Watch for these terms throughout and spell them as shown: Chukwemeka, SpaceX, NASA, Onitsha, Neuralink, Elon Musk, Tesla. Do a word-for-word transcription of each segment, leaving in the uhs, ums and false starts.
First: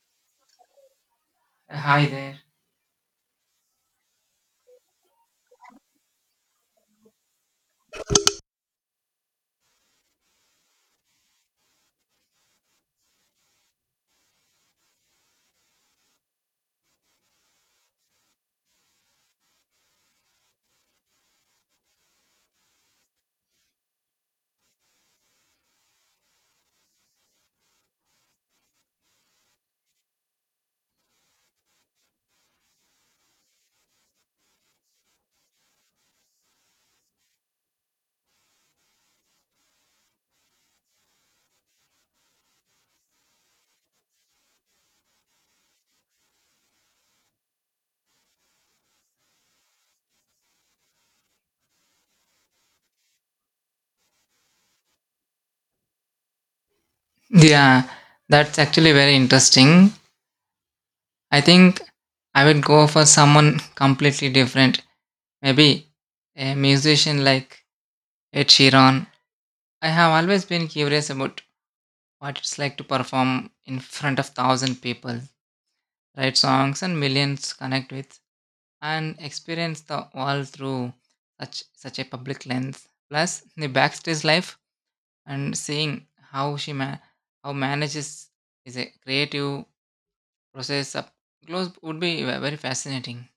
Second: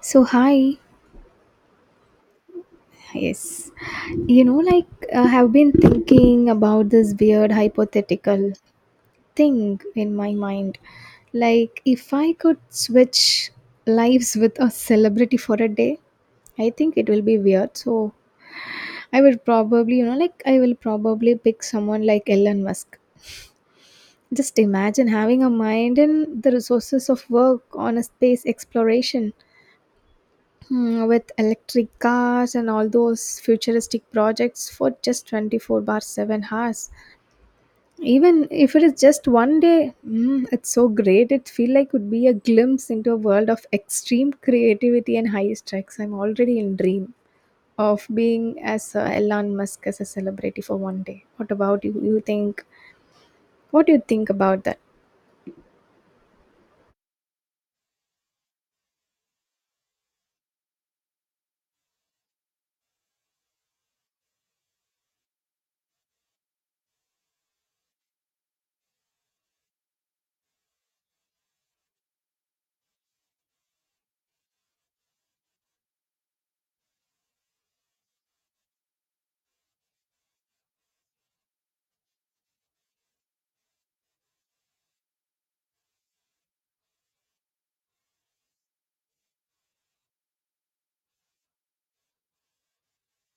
So, hi. Hi there. Yes. You know, like, I have been thinking about this weird hypothetical thing in my mind. Like, if I could switch lives with a celebrity for a day, I think it will be weird. So, I will probably, you know, like, I will probably pick someone like Elon Musk. Just imagine having a mind and the resources of work on a space exploration. Hmm, with electric cars and all those futuristic projects for just twenty-four bar seven hours, even if it is just one day. Mm, it's so great. It feel like would be a glimpse into a world of extreme creativity and high stakes. I'm already in dream of being as uh, Elon Musk as a celebrity for one day. What about you you think? What do you think about that? Yeah, that's actually very interesting. I think I would go for someone completely different. Maybe a musician like Ed Sheeran. I have always been curious about what it's like to perform in front of thousand people, write songs and millions connect with, and experience the world through such such a public lens. Plus the backstage life and seeing how she ma- how manages is a creative process up close would be ve- very fascinating.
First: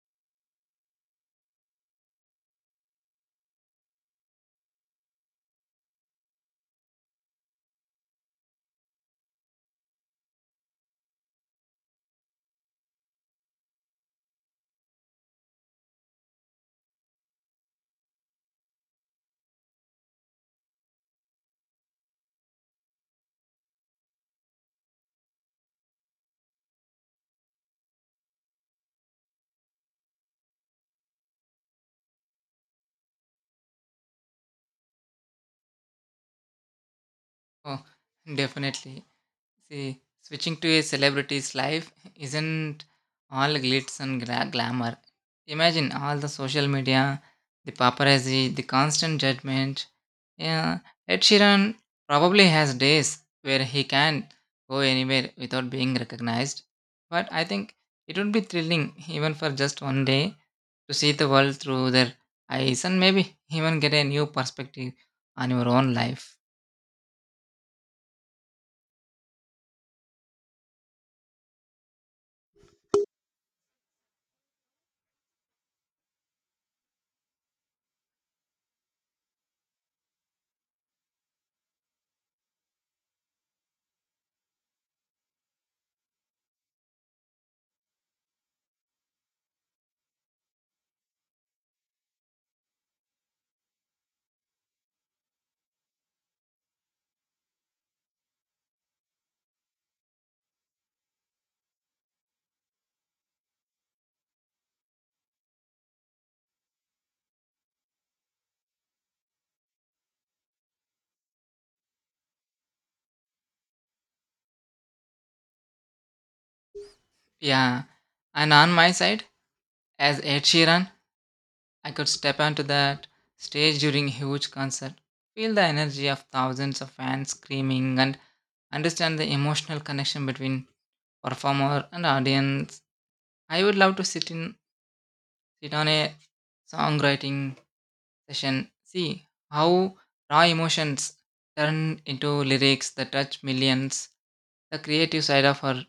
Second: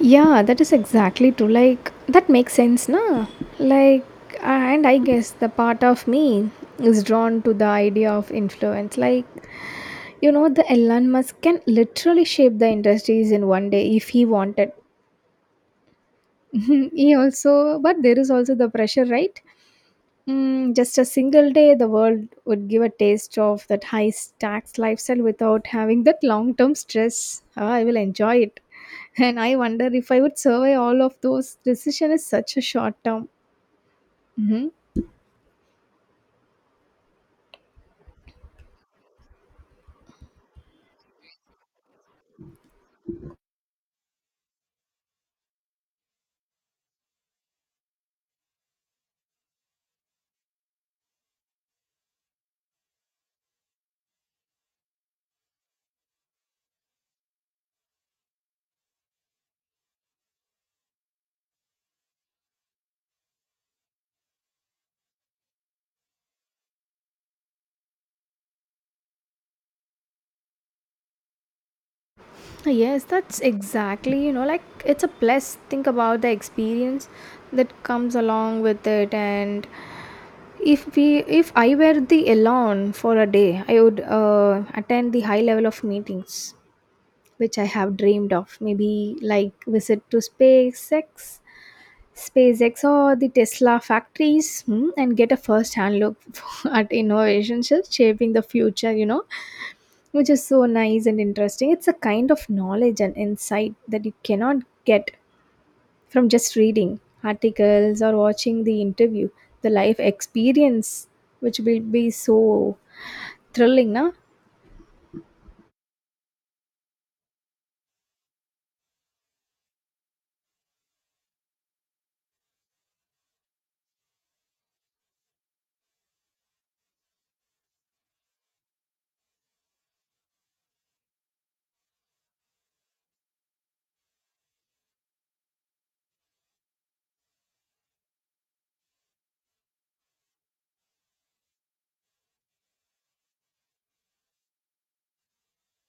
Yeah, that is exactly true. Like, that makes sense, na? Like, and I guess the part of me is drawn to the idea of influence. Like, you know, the Elon Musk can literally shape the industries in one day if he wanted. He also, but there is also the pressure, right? Mm, just a single day, the world would give a taste of that high tax lifestyle without having that long term stress. Ah, I will enjoy it. And I wonder if I would survive all of those. Decision is such a short term. hmm Oh, definitely. See, switching to a celebrity's life isn't all glitz and gra- glamour. Imagine all the social media, the paparazzi, the constant judgment. Yeah, Ed Sheeran probably has days where he can go anywhere without being recognized. But I think it would be thrilling, even for just one day, to see the world through their eyes and maybe even get a new perspective on your own life. Yes, that's exactly, you know, like it's a plus. Think about the experience that comes along with it. And if we, if I were the alone for a day, I would uh, attend the high level of meetings which I have dreamed of. Maybe like visit to SpaceX, SpaceX or the Tesla factories, hmm, and get a first-hand look at innovations shaping the future. You know, which is so nice and interesting. It's a kind of knowledge and insight that you cannot get from just reading articles or watching the interview. The life experience, which will be so thrilling, na? Yeah, and on my side, as Ed Sheeran, I could step onto that stage during a huge concert, feel the energy of thousands of fans screaming, and understand the emotional connection between performer and audience. I would love to sit in sit on a songwriting session, see how raw emotions turn into lyrics that touch millions. The creative side of her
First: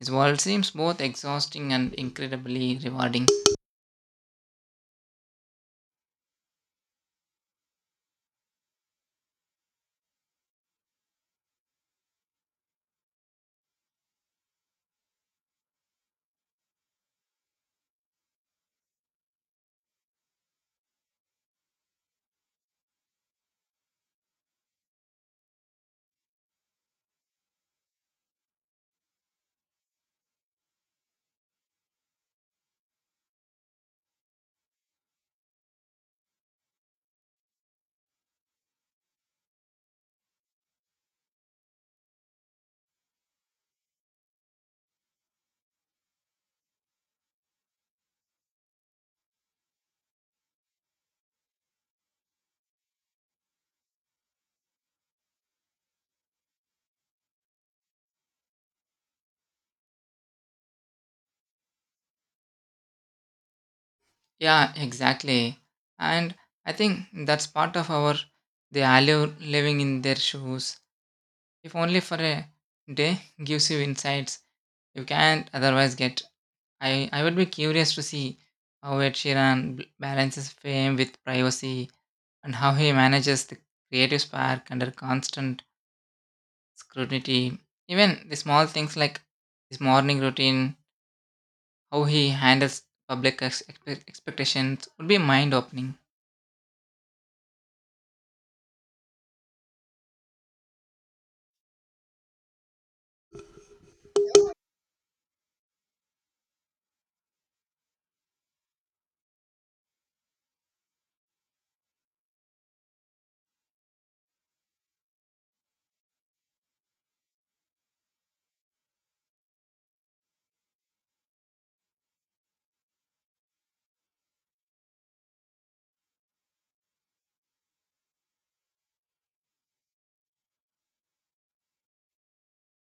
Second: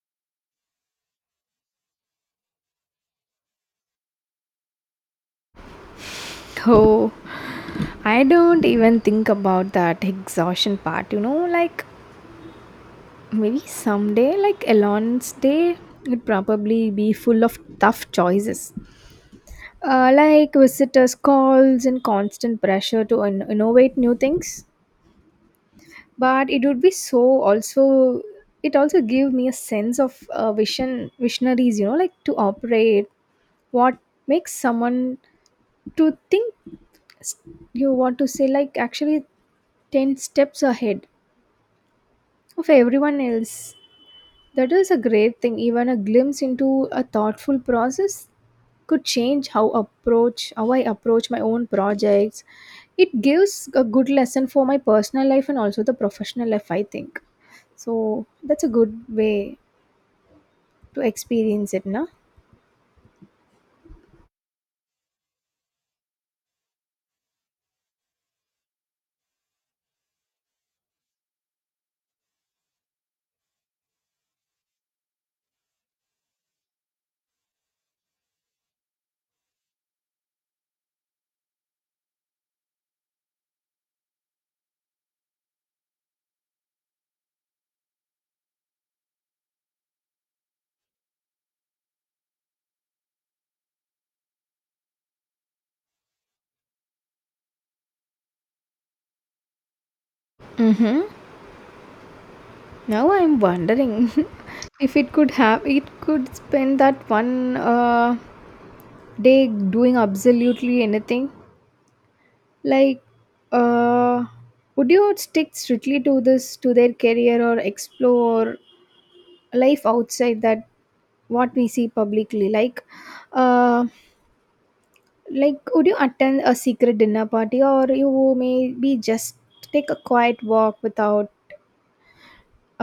his world seems both exhausting and incredibly rewarding. Oh, I don't even think about that exhaustion part, you know, like maybe someday, like Elon's day, would probably be full of tough choices, uh, like visitors' calls and constant pressure to in- innovate new things. But it would be so also. It also gave me a sense of uh, vision, visionaries. You know, like to operate. What makes someone to think? s- You want to say like actually ten steps ahead of everyone else. That is a great thing. Even a glimpse into a thoughtful process could change how approach how I approach my own projects. It gives a good lesson for my personal life and also the professional life, I think. So that's a good way to experience it, na? Yeah, exactly. And I think that's part of our the value living in their shoes. If only for a day gives you insights you can't otherwise get. I, I would be curious to see how Ed Sheeran b- balances fame with privacy and how he manages the creative spark under constant scrutiny. Even the small things like his morning routine, how he handles public ex- expect- expectations would be mind opening. Mm-hmm. Now I'm wondering if it could have it could spend that one uh, day doing absolutely anything. Like, uh, would you stick strictly to this to their career or explore life outside that what we see publicly, like uh like would you attend a secret dinner party, or you maybe just take a quiet walk without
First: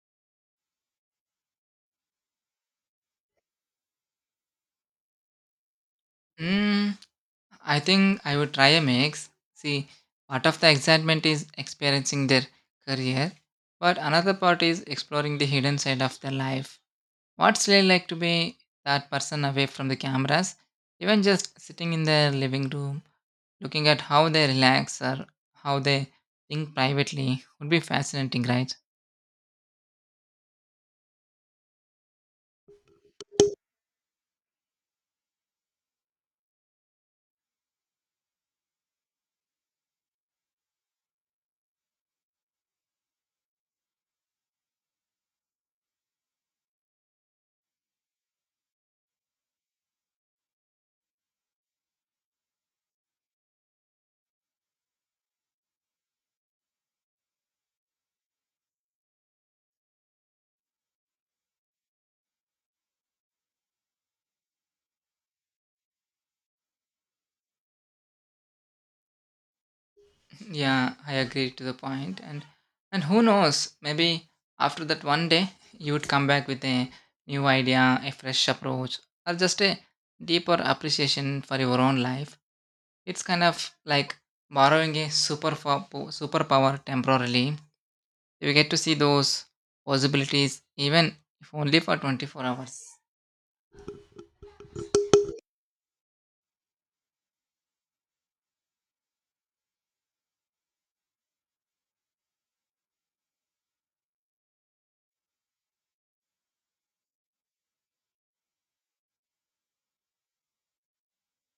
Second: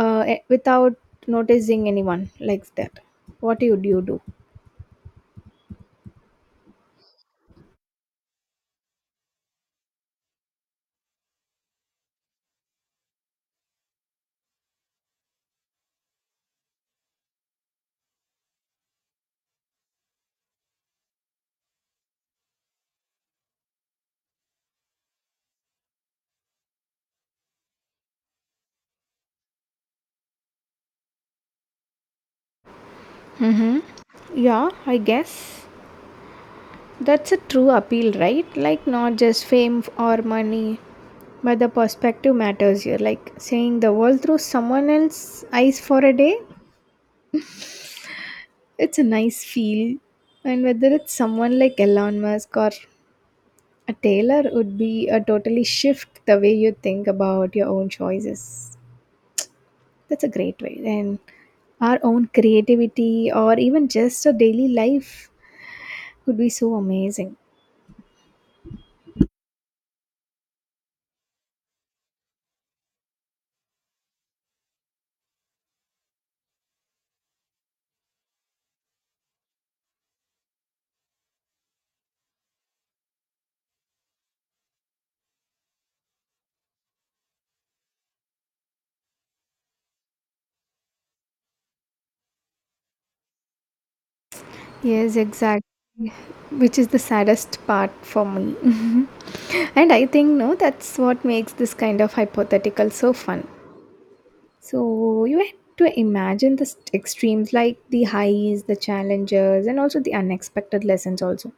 uh eh, without noticing anyone like that. What would you do? I think I would try a mix. See, part of the excitement is experiencing their career, but another part is exploring the hidden side of their life. What's it like to be that person away from the cameras? Even just sitting in their living room, looking at how they relax or how they think privately would be fascinating, right? Yeah, I guess that's a true appeal, right? Like not just fame or money, but the perspective matters here, like seeing the world through someone else's eyes for a day. It's a nice feel. And whether it's someone like Elon Musk or a tailor would be a totally shift the way you think about your own choices. That's a great way. And our own creativity or even just a daily life would be so amazing. Yeah, I agree to the point. And and who knows? Maybe after that one day, you would come back with a new idea, a fresh approach, or just a deeper appreciation for your own life. It's kind of like borrowing a super fo- po- superpower temporarily. You get to see those possibilities, even if only for twenty four hours. Yes, exactly. Which is the saddest part for me. And I think no, that's what makes this kind of hypothetical so fun. So you had to imagine the st- extremes like the highs, the challenges, and also the unexpected lessons also.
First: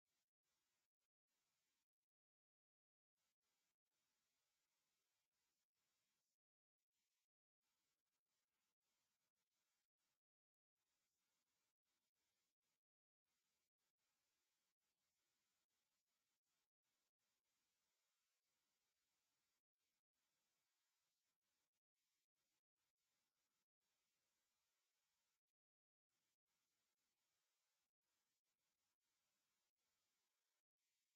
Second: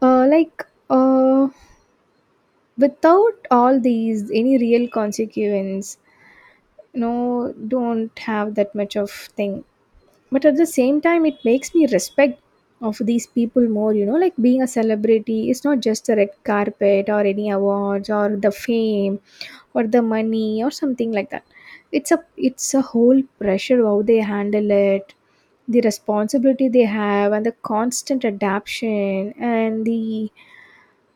Uh, like, uh, without all these any real consequence, you know, don't have that much of thing, but at the same time it makes me respect of these people more, you know, like being a celebrity is not just a red carpet or any awards or the fame or the money or something like that. It's a it's a whole pressure, how they handle it, the responsibility they have and the constant adaptation and the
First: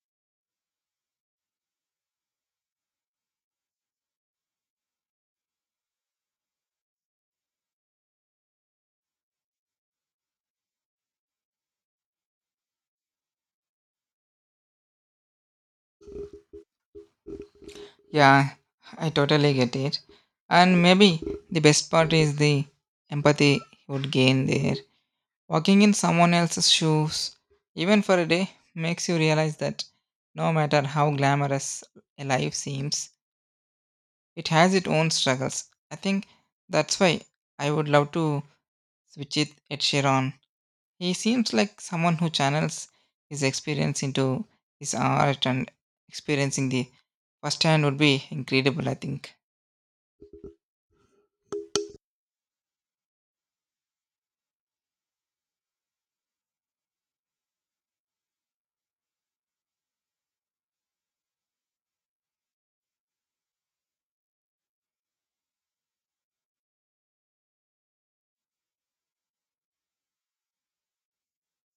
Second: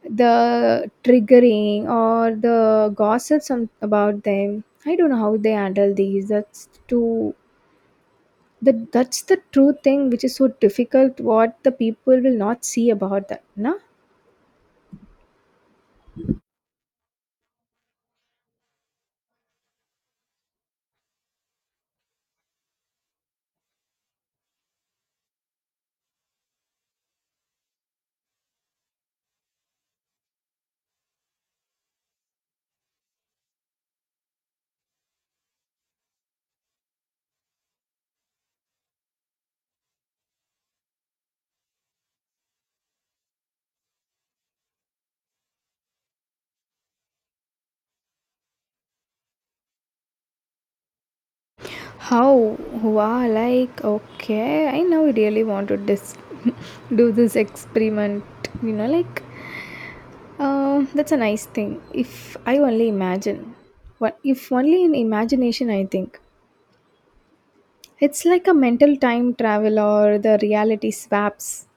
the triggering or the gossips some about them. I don't know how they handle these. That's too. That that's the true thing which is so difficult what the people will not see about that, no? Yeah, I totally get it. And maybe the best part is the empathy you would gain there. Walking in someone else's shoes, even for a day, makes you realize that no matter how glamorous a life seems, it has its own struggles. I think that's why I would love to switch it at Sharon. He seems like someone who channels his experience into his art, and experiencing the firsthand would be incredible, I think. How, wow, like okay, I now really want to dis- do this experiment, you know, like um that's a nice thing if I only imagine what if only in imagination. I think it's like a mental time travel or the reality swaps,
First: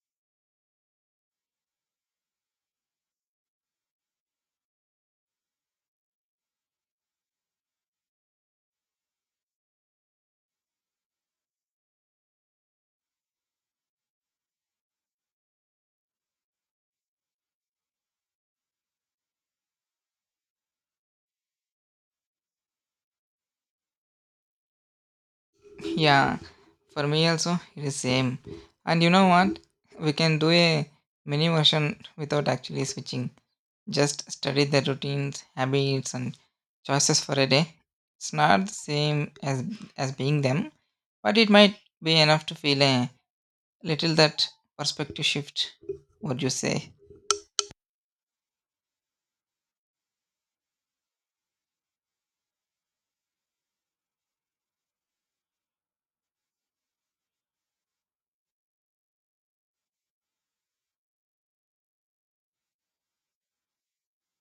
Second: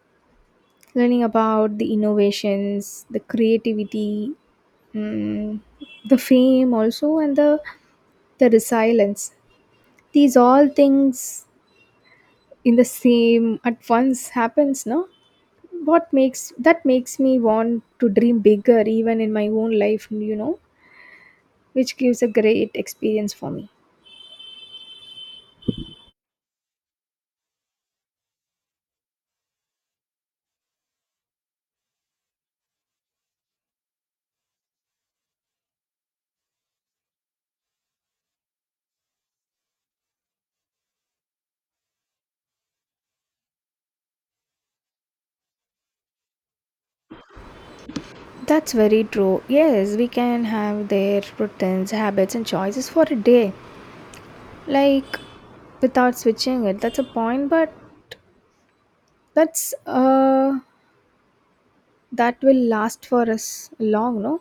learning about the innovations, the creativity, mm, the fame also, and the the resilience. These all things in the same at once happens, no? What makes that makes me want to dream bigger even in my own life, you know, which gives a great experience for me. Yeah, for me also, it is same. And you know what? We can do a mini version without actually switching, just study their routines, habits, and choices for a day. It's not the same as as being them, but it might be enough to feel a little that perspective shift. Would you say? That's very true. Yes, we can have their routines, habits, and choices for a day. Like without switching it, that's a point, but that's uh that will last for us long, no?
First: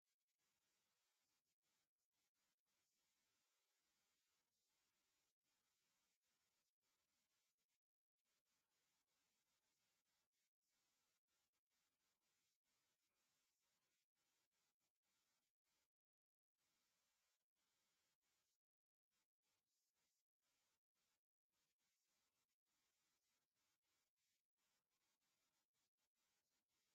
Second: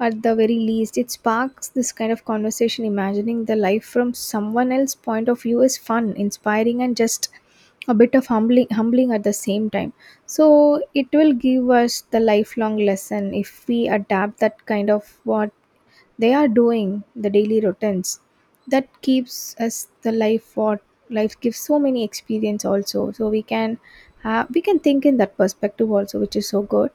At the very least, it sparks this kind of conversation. Imagining the life from someone else's point of view is fun, inspiring, and just a bit of humbling humbling at the same time. So it will give us the lifelong lesson if we adapt that kind of what they are doing, the daily routines that keeps us the life what life gives so many experience also. So we can uh, we can think in that perspective also, which is so good.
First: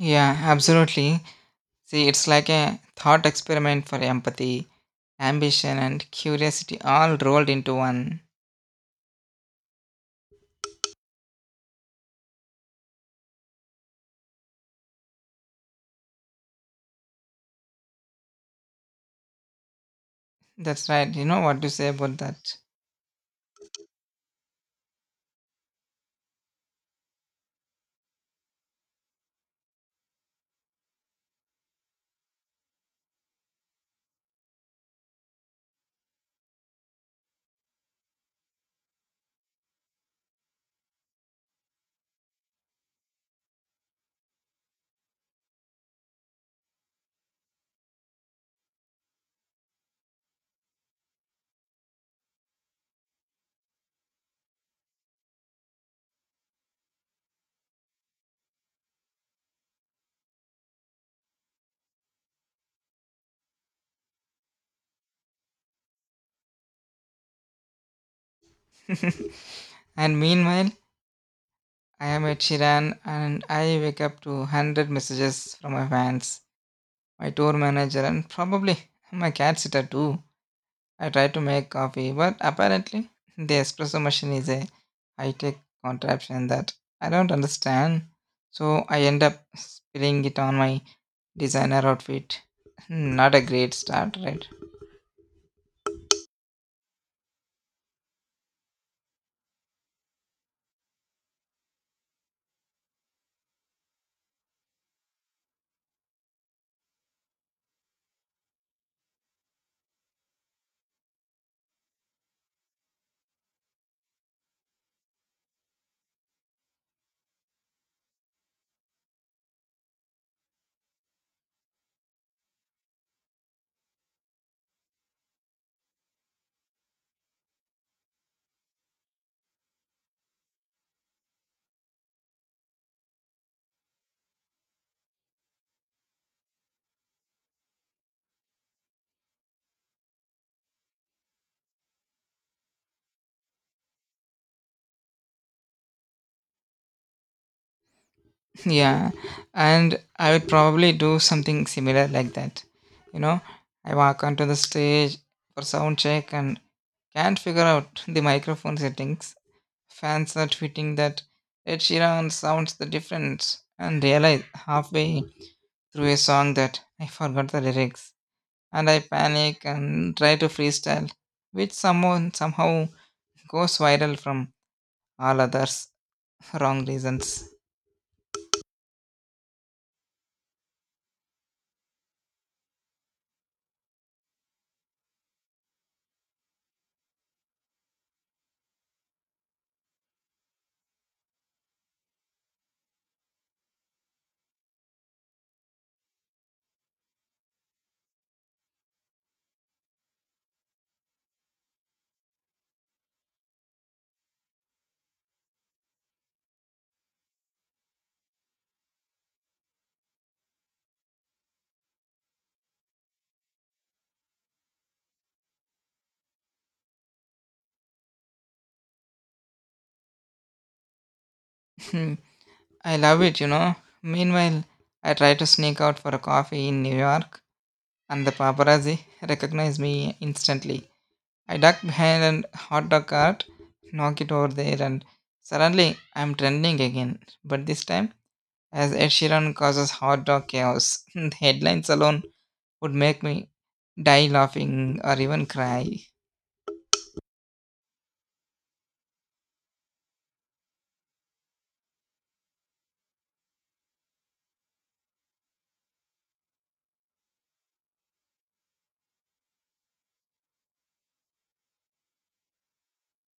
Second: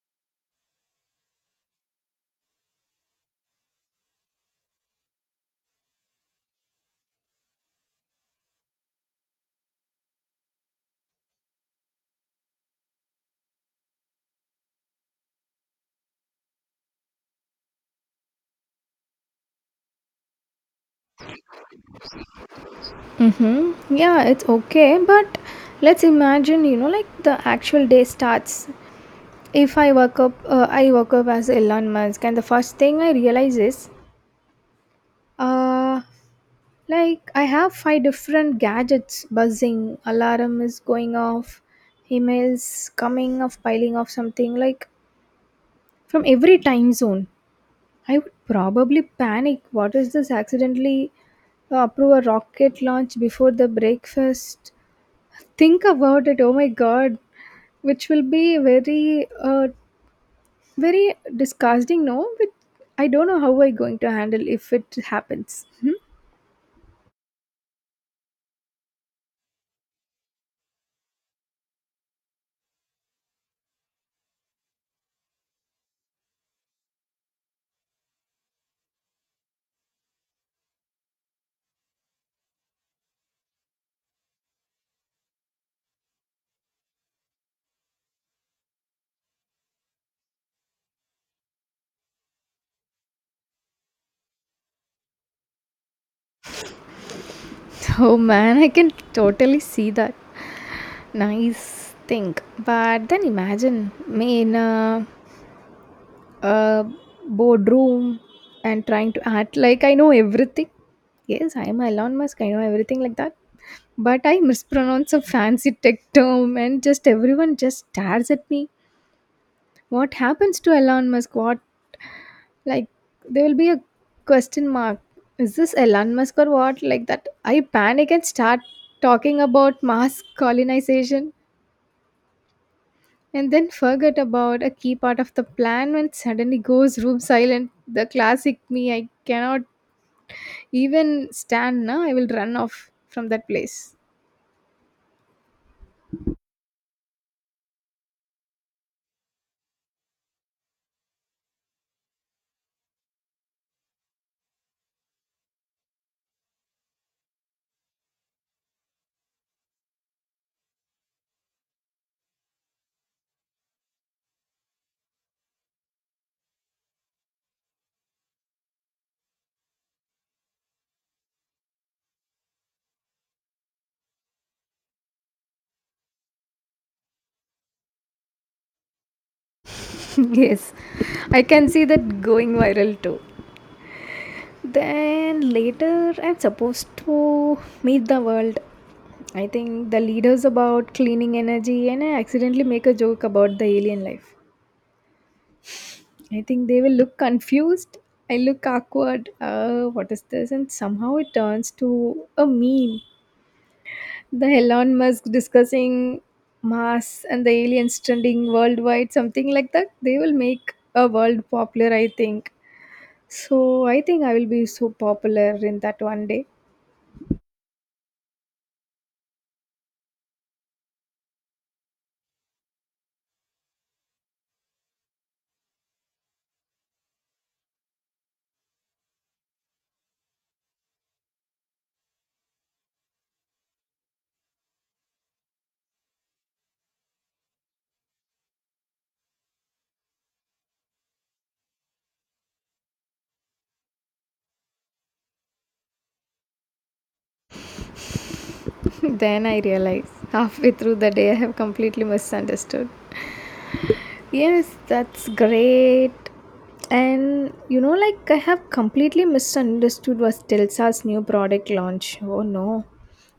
Yeah, absolutely. See, it's like a thought experiment for empathy, ambition, and curiosity all rolled into one. That's right. You know what to say about that. Mm-hmm. Yeah, it's okay. But let's imagine, you know, like the actual day starts. If I work up, uh, I work up as Elon Musk, and the first thing I realize is, uh, like, I have five different gadgets buzzing, alarm is going off, emails coming off, piling off something like from every time zone. I would probably panic. What is this? Accidentally uh, approve a rocket launch before the breakfast. Think about it. Oh my god, which will be very, uh, very disgusting. No, but I don't know how I'm going to handle if it happens. And meanwhile, I am at Shiran and I wake up to one hundred messages from my fans, my tour manager, and probably my cat sitter too. I tried to make coffee, but apparently the espresso machine is a high tech contraption that I don't understand. So I end up spilling it on my designer outfit. Not a great start, right? Oh man, I can totally see that. Nice thing. But then imagine me in a, a boardroom and trying to act like I know everything. Yes, I am Elon Musk. I know everything like that. But I mispronounce a fancy tech term and just everyone just stares at me. What happens to Elon Musk? What? Like, there will be a question mark. Is this Elon Musk or what? Like that. I panic and start talking about mass colonization and then forget about a key part of the plan when suddenly goes room silent. The classic me. I cannot even stand now. I will run off from that place. Yeah, and I would probably do something similar like that. You know, I walk onto the stage for sound check and can't figure out the microphone settings. Fans are tweeting that Ed Sheeran sounds the difference and realize halfway through a song that I forgot the lyrics and I panic and try to freestyle, which someone somehow goes viral from all others wrong reasons. Yes, I can see that going viral too. Then later, I'm supposed to meet the world. I think the leaders about cleaning energy, and I accidentally make a joke about the alien life. I think they will look confused. I look awkward. Uh, what is this? And somehow it turns to a meme. The Elon Musk discussing Mars and the aliens trending worldwide, something like that. They will make a world popular, I think. So I think I will be so popular in that one day. Hmm, I love it, you know. Meanwhile, I try to sneak out for a coffee in New York and the paparazzi recognize me instantly. I ducked behind an hot dog cart, knock it over there, and suddenly I'm trending again. But this time, as Ed Sheeran causes hot dog chaos, the headlines alone would make me die laughing or even cry. Then I realize halfway through the day I have completely misunderstood. Yes, that's great. And you know, like I have completely misunderstood was Telsa's new product launch. Oh no.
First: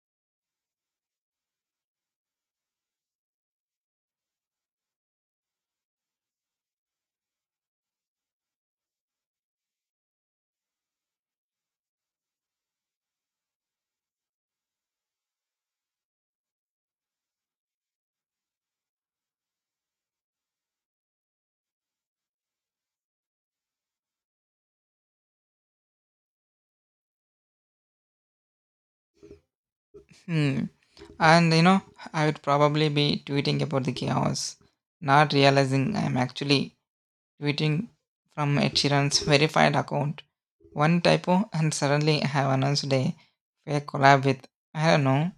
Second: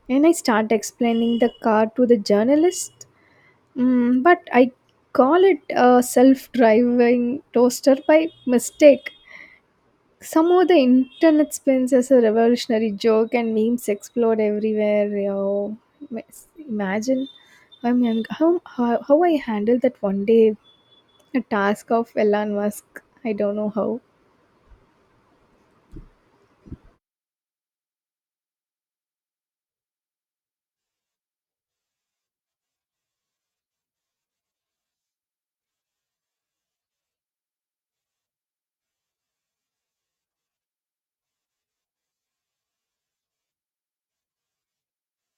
And I start explaining the car to the journalist. Mm, but I call it a self driving toaster by mistake. Somehow the internet spins as a revolutionary joke and memes explode everywhere. Oh, imagine. I mean, how, how, how I handled that one day, a task of Elon Musk. I don't know how. Hmm. And you know, I would probably be tweeting about the chaos, not realizing I'm actually tweeting from Ed Sheeran's verified account. One typo, and suddenly I have announced a fake collab with, I don't know,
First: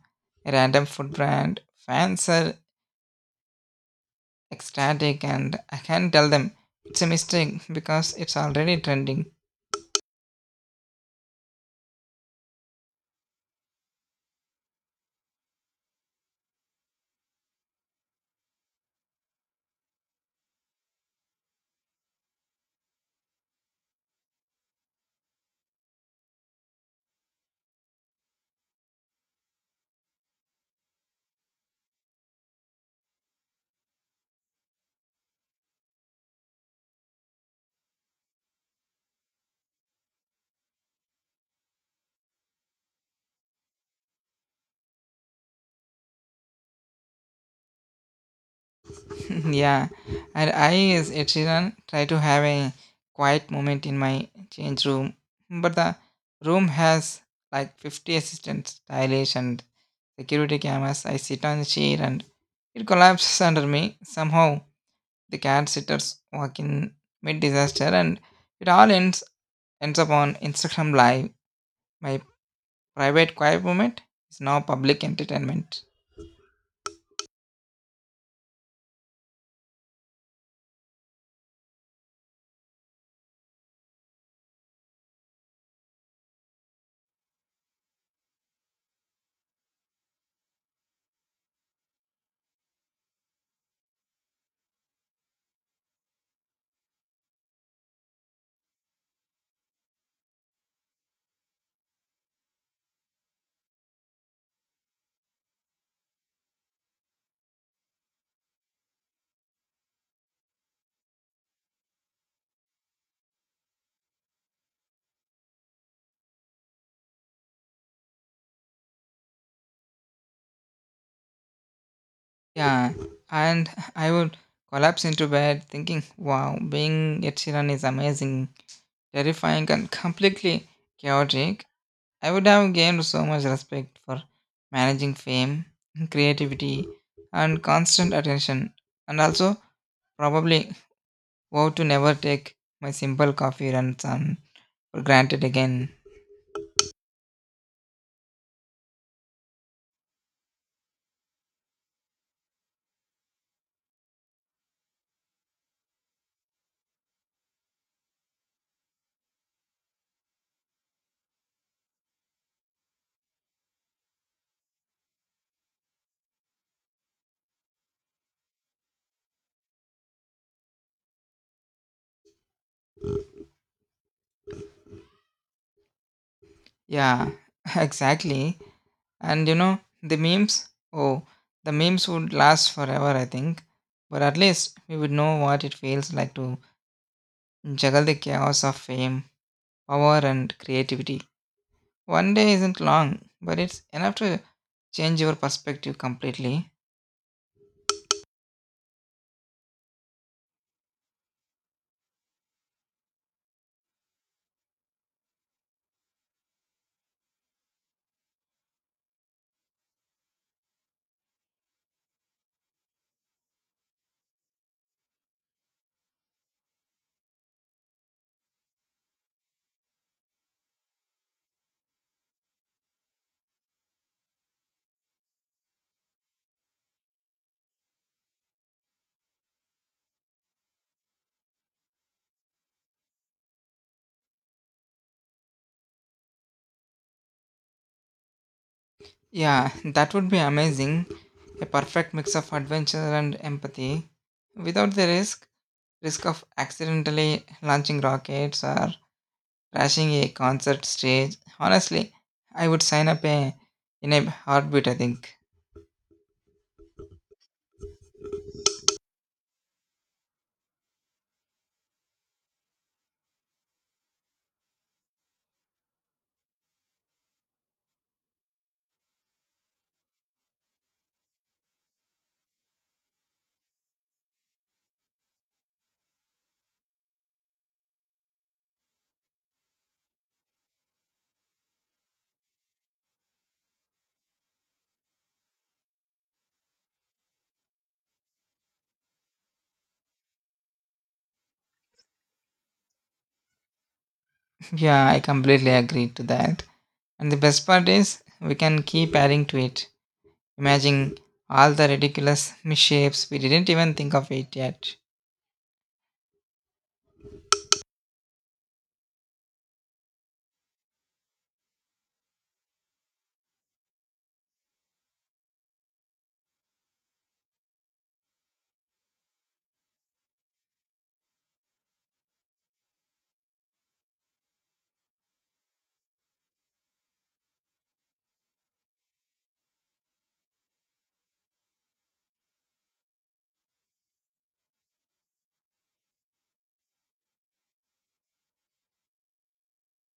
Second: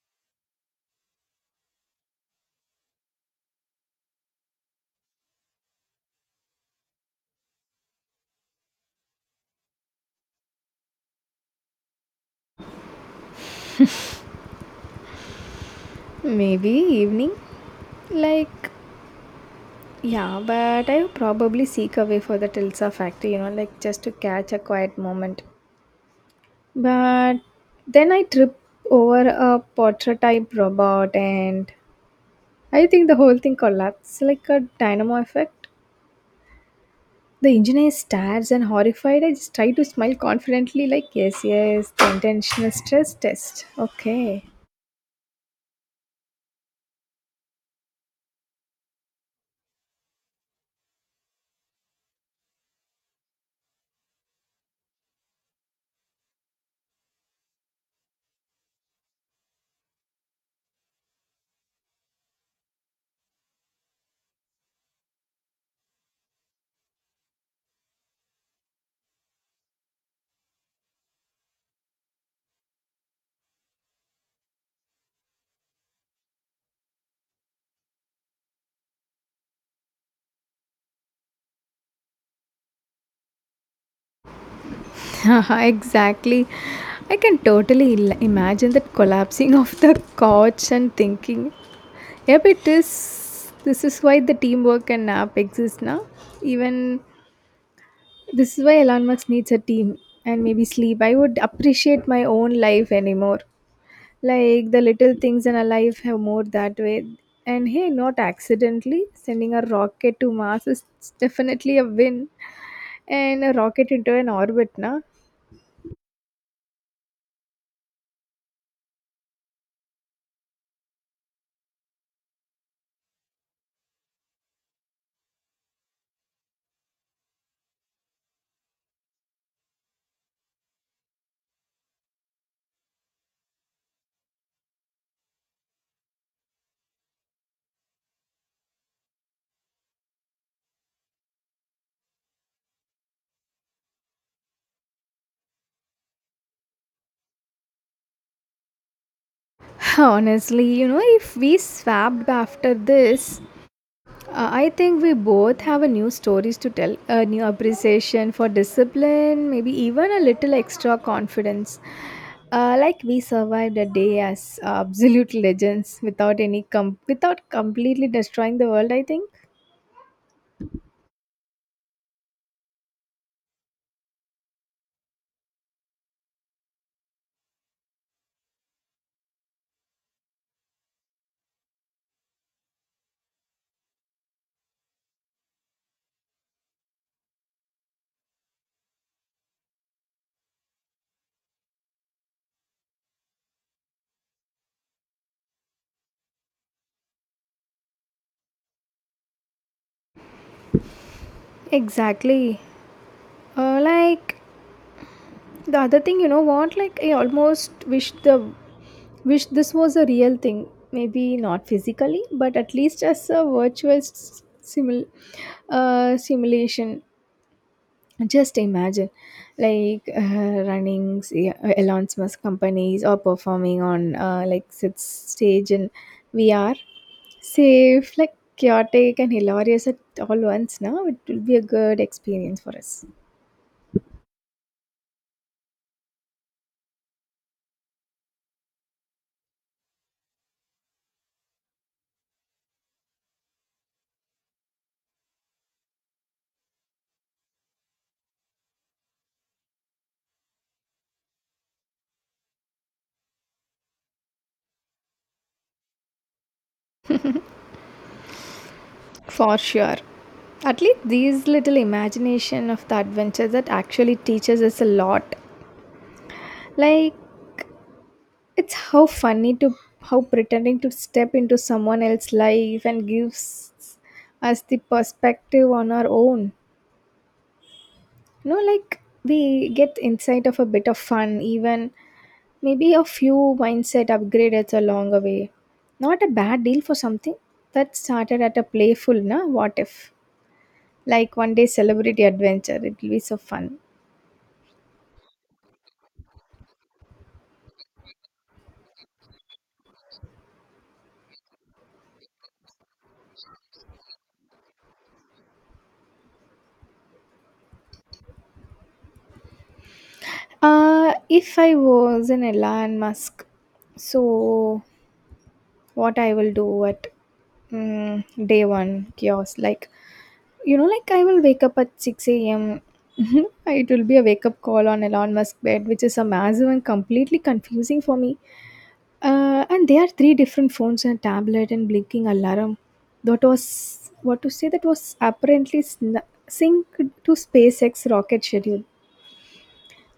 a random food brand. Fans are ecstatic, and I can't tell them it's a mistake because it's already trending. Maybe evening? Like, yeah, but I would probably seek away for the Tilsa factory, you know, like just to catch a quiet moment. But then I trip over a portrait type robot and I think the whole thing collapses like a dynamo effect. The engineer stares and horrified. I just try to smile confidently, like, yes, yes, the intentional stress test. Okay. Yeah, and I, as a children, try to have a quiet moment in my change room, but the room has like fifty assistants, stylish and security cameras. I sit on the chair and it collapses under me. Somehow, the cat sitters walk in mid disaster, and it all ends ends up on Instagram Live. My private quiet moment is now public entertainment. Exactly. I can totally il- imagine that collapsing of the couch and thinking, yep, it is. This is why the teamwork and nap exist now. Even this is why Elon Musk needs a team and maybe sleep. I would appreciate my own life anymore. Like the little things in our life have more that way. And hey, not accidentally, sending a rocket to Mars is definitely a win. And a rocket into an orbit, na? Yeah, and I would collapse into bed thinking, wow, being Ed Sheeran is amazing, terrifying, and completely chaotic. I would have gained so much respect for managing fame, creativity, and constant attention, and also probably vow to never take my simple coffee run some for granted again. Honestly, you know, if we swapped after this, uh, I think we both have a new stories to tell, a new appreciation for discipline, maybe even a little extra confidence. Uh, like we survived a day as absolute legends without any com- without completely destroying the world, I think. Yeah, exactly. And you know, the memes, oh, the memes would last forever, I think. But at least we would know what it feels like to juggle the chaos of fame, power, and creativity. One day isn't long, but it's enough to change your perspective completely. Exactly. Uh, like the other thing you know what like I almost wish the wish this was a real thing, maybe not physically but at least as a virtual s- simul- uh, simulation. Just imagine, like, uh, running, say, uh, Elon Musk companies, or performing on, uh, like sit- stage in VR. Safe, like, chaotic and hilarious at all once. Now it will be a good experience for us. Yeah, that would be amazing. A perfect mix of adventure and empathy without the risk risk of accidentally launching rockets or crashing a concert stage. Honestly, I would sign up a, in a heartbeat, I think. For sure. At least these little imagination of the adventure that actually teaches us a lot. Like, it's how funny to how pretending to step into someone else's life and gives us the perspective on our own. You know, like, we get insight of a bit of fun, even maybe a few mindset upgrades along the way. Not a bad deal for something that started at a playful, na, what if? Like, one day celebrity adventure, it will be so fun. Yeah, I completely agree to that. And the best part is, we can keep adding to it. Imagine all the ridiculous misshapes we didn't even think of it yet. Uh if I was an Elon Musk, so what I will do at mm, day one chaos. Like, you know, like, I will wake up at six a.m. It will be a wake up call on Elon Musk bed, which is a massive and completely confusing for me. Uh, and there are three different phones and a tablet and blinking alarm. That was what to say. That was apparently sn- synced to SpaceX rocket schedule.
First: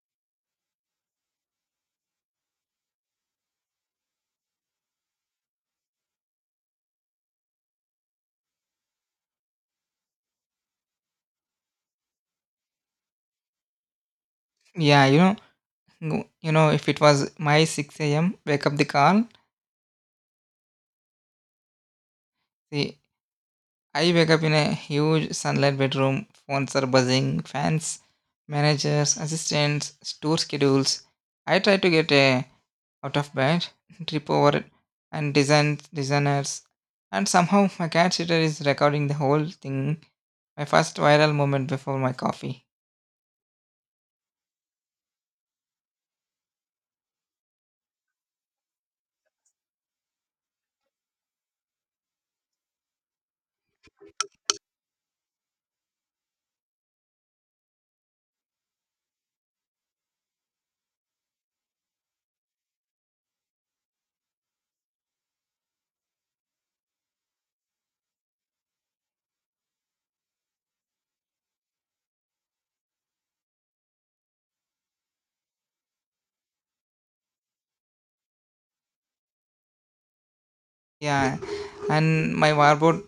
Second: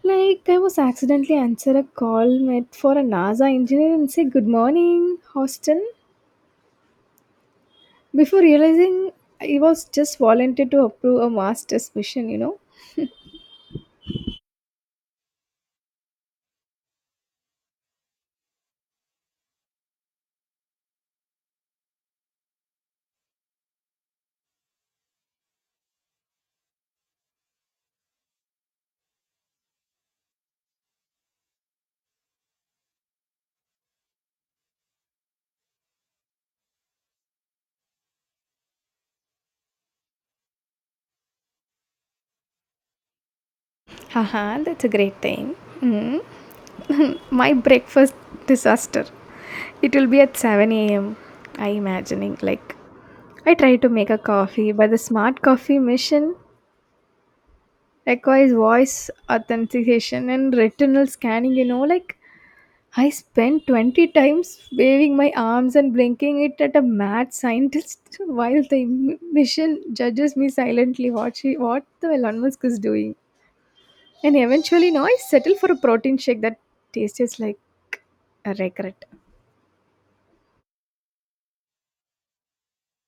Like, I was accidentally answer a call made for a NASA engineer and say, good morning, Houston, before realizing he was just volunteered to approve a master's mission, you know. Yeah, you know, go- you know, if it was my six a m wake up the call, see, I wake up in a huge sunlight bedroom. Phones are buzzing, fans, managers, assistants, tour schedules. I try to get a out of bed, trip over it, and design designers. And somehow my cat sitter is recording the whole thing. My first viral moment before my coffee. Haha, that's a great thing. Mm. My breakfast disaster, it will be at seven a m. I imagining, like, I try to make a coffee, but the smart coffee machine requires voice authentication and retinal scanning. You know, like, I spent twenty times waving my arms and blinking it at a mad scientist while the m- mission judges me silently. What she, what the Elon Musk is doing, and eventually, no, I settle for a protein shake that tastes like a regret. Yeah. And my wardrobe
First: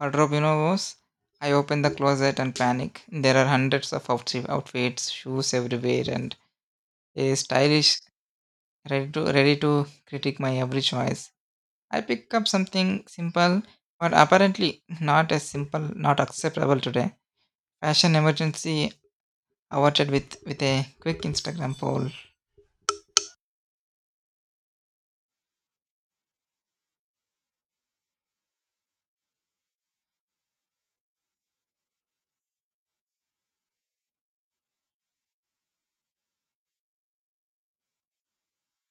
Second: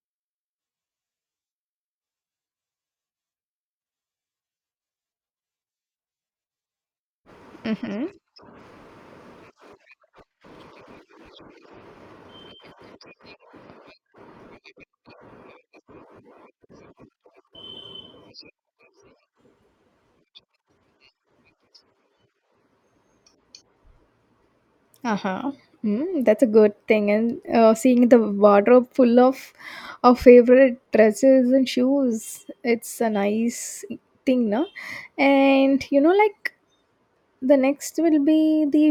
wardrobe, you know, was I open the closet and panic. There are hundreds of outfit, outfits, shoes everywhere, and a stylish ready to ready to critique my every choice. I pick up something simple, but apparently not as simple, not acceptable today. Fashion emergency awarded with with a quick Instagram poll. Uh-huh. Mm, that's a good thing. And, uh, seeing the wardrobe full of our favorite dresses and shoes, it's a nice thing, no? And you know, like, the next will be the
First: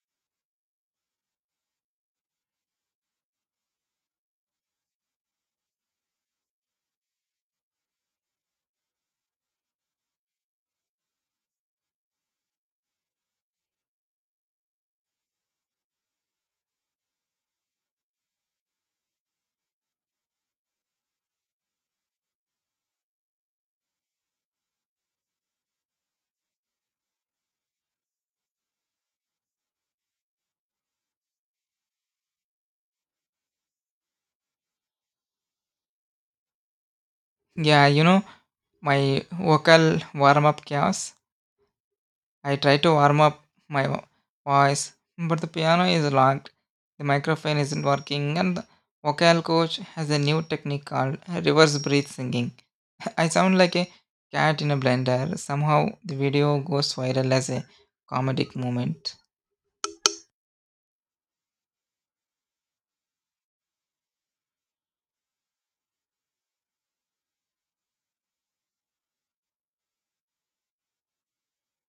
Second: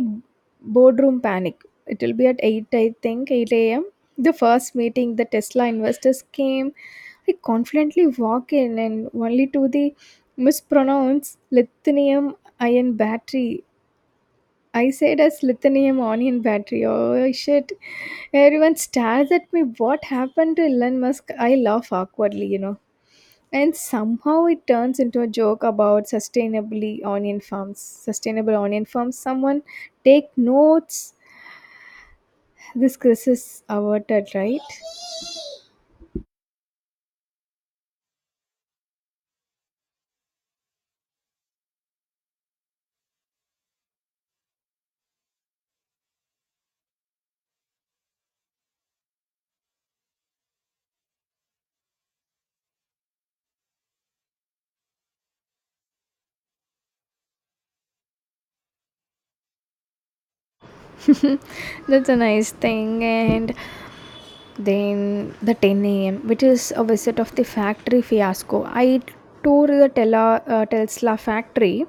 boardroom panic. It will be at eight, I think, eight a m. The first meeting, the Tesla investors came. I confidently walk in and only to the mispronounce lithium ion battery. I said as lithium ion battery. Oh shit. Everyone stares at me. What happened to Elon Musk? I laugh awkwardly, you know. And somehow it turns into a joke about sustainably onion farms. Sustainable onion farms. Someone take notes. This crisis averted, right? Yeah, you know my vocal warm up chaos. I try to warm up my vo- voice, but the piano is locked, the microphone isn't working, and the vocal coach has a new technique called reverse breath singing. I sound like a cat in a blender. Somehow the video goes viral as a comedic moment. That's a nice thing. And then the ten a m, which is a visit of the factory fiasco. I toured the Tela, uh, Tesla factory.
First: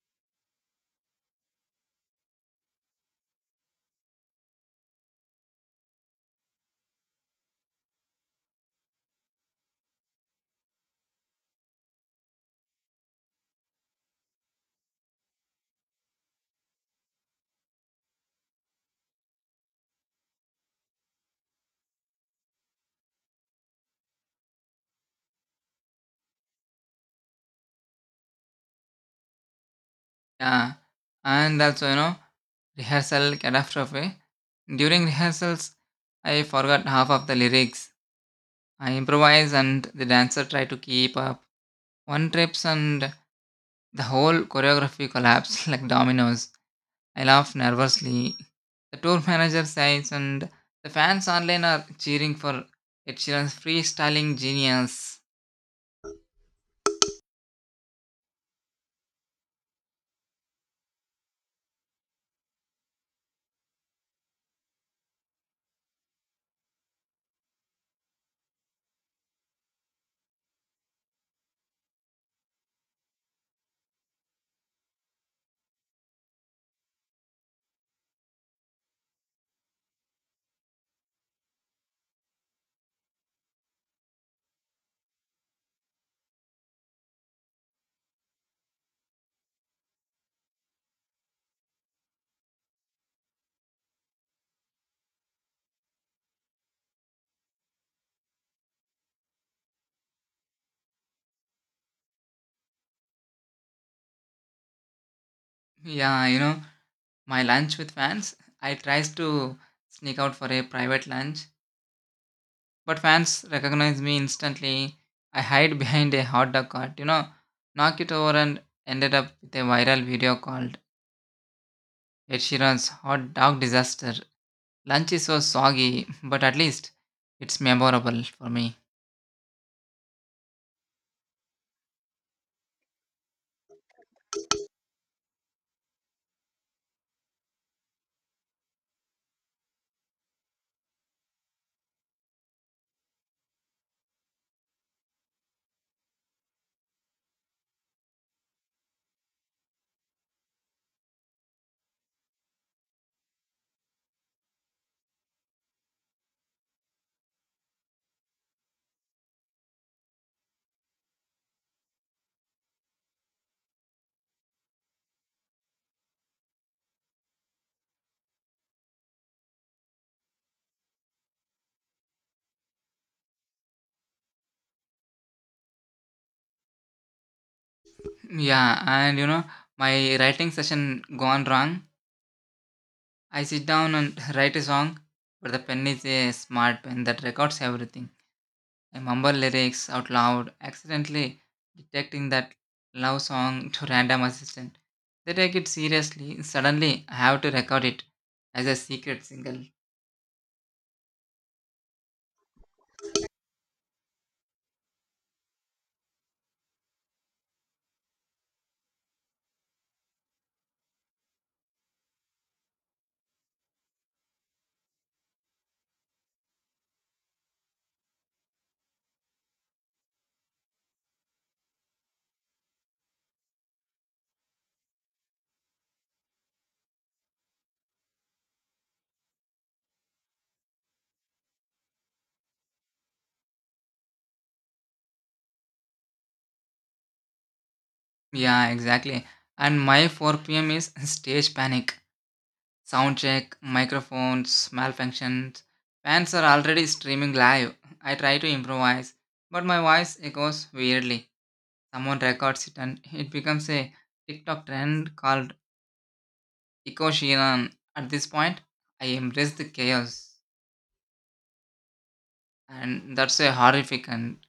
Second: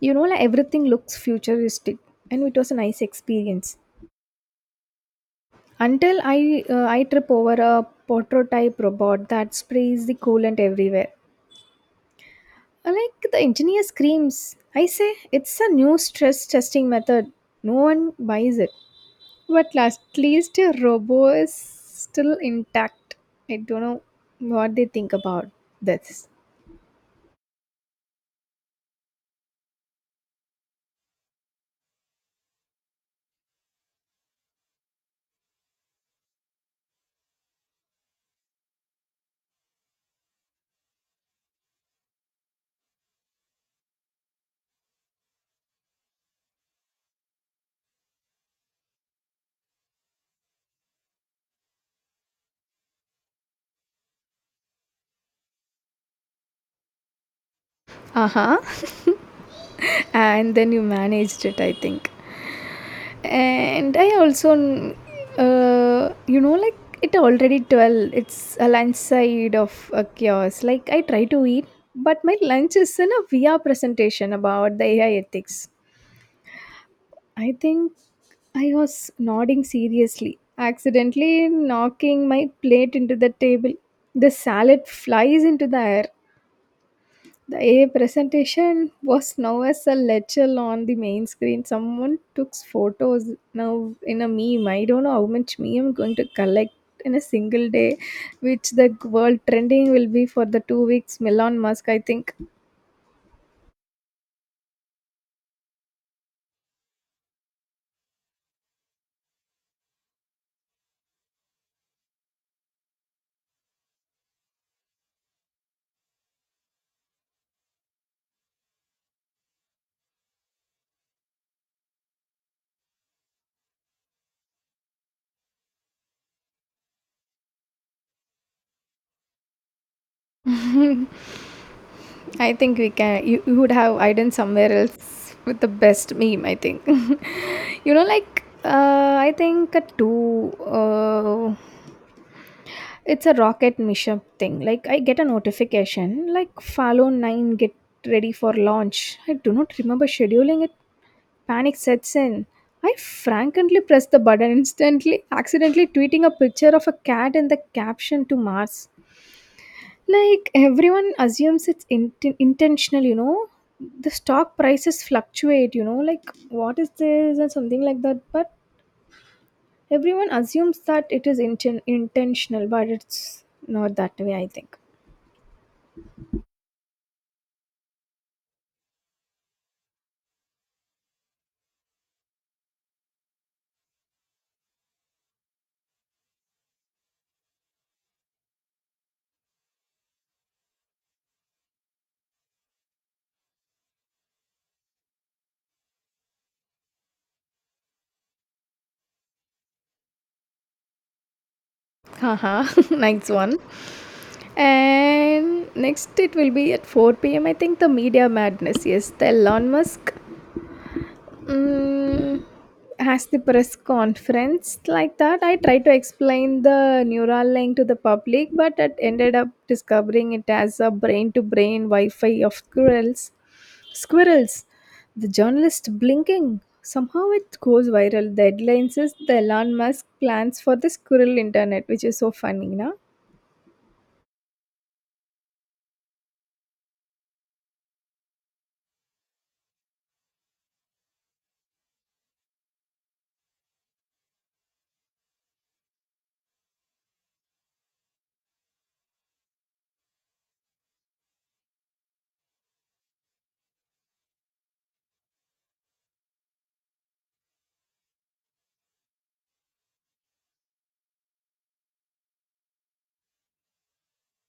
You know, like, everything looks futuristic, and it was a nice experience. Until I, uh, I trip over a prototype robot that sprays the coolant everywhere. Uh, Like the engineer screams, I say it's a new stress testing method. No one buys it. But last, at least a robo is still intact. I don't know what they think about this. Yeah, and also you know, rehearsal catastrophe. During rehearsals, I forgot half of the lyrics. I improvise and the dancer tried to keep up. One trips and the whole choreography collapsed like dominoes. I laugh nervously. The tour manager sighs and the fans online are cheering for Ed Sheeran's freestyling genius. Uh huh. And then you managed it, I think. And I also, uh, you know, like, it already twelve, it's a lunch side of a chaos. Like, I try to eat, but my lunch is in a V R presentation about the A I ethics. I think I was nodding seriously, accidentally knocking my plate into the table. The salad flies into the air. The A presentation was now as a lecture on the main screen. Someone took photos now in a meme. I don't know how much meme I'm going to collect in a single day, which the world trending will be for the two weeks. Elon Musk, I think. Yeah, you know, my lunch with fans. I tries to sneak out for a private lunch. But fans recognize me instantly. I hide behind a hot dog cart, you know, knock it over and ended up with a viral video called Ed Sheeran's Hot Dog Disaster. Lunch is so soggy, but at least it's memorable for me. I think we can. You, you would have hidden somewhere else with the best meme, I think. You know, like, uh, I think a two. Uh, it's a rocket mission thing. Like, I get a notification, like, Fallow Nine, get ready for launch. I do not remember scheduling it. Panic sets in. I frankly press the button instantly, accidentally tweeting a picture of a cat in the caption to Mars. Like, everyone assumes it's int- intentional, you know. The stock prices fluctuate. You know, like, what is this and something like that. But everyone assumes that it is inten- intentional, but it's not that way, I think. Yeah, and you know, my writing session gone wrong. I sit down and write a song, but the pen is a smart pen that records everything. I mumble lyrics out loud, accidentally detecting that love song to random assistant. They take it seriously. Suddenly, I have to record it as a secret single. Haha. Next one. And next, it will be at four p.m., I think, the media madness. Yes, the Elon Musk, Mm, has the press conference. Like that, I tried to explain the neural link to the public, but it ended up discovering it as a brain to brain wi-fi of squirrels squirrels The journalist blinking, somehow it goes viral. The headline says the Elon Musk plans for the squirrel internet, which is so funny, na. Yeah, exactly. And my four p m is stage panic. Sound check, microphones, malfunctions. Fans are already streaming live. I try to improvise, but my voice echoes weirdly. Someone records it and it becomes a TikTok trend called Ecoshinan. At this point, I embrace the chaos, and that's a horrific and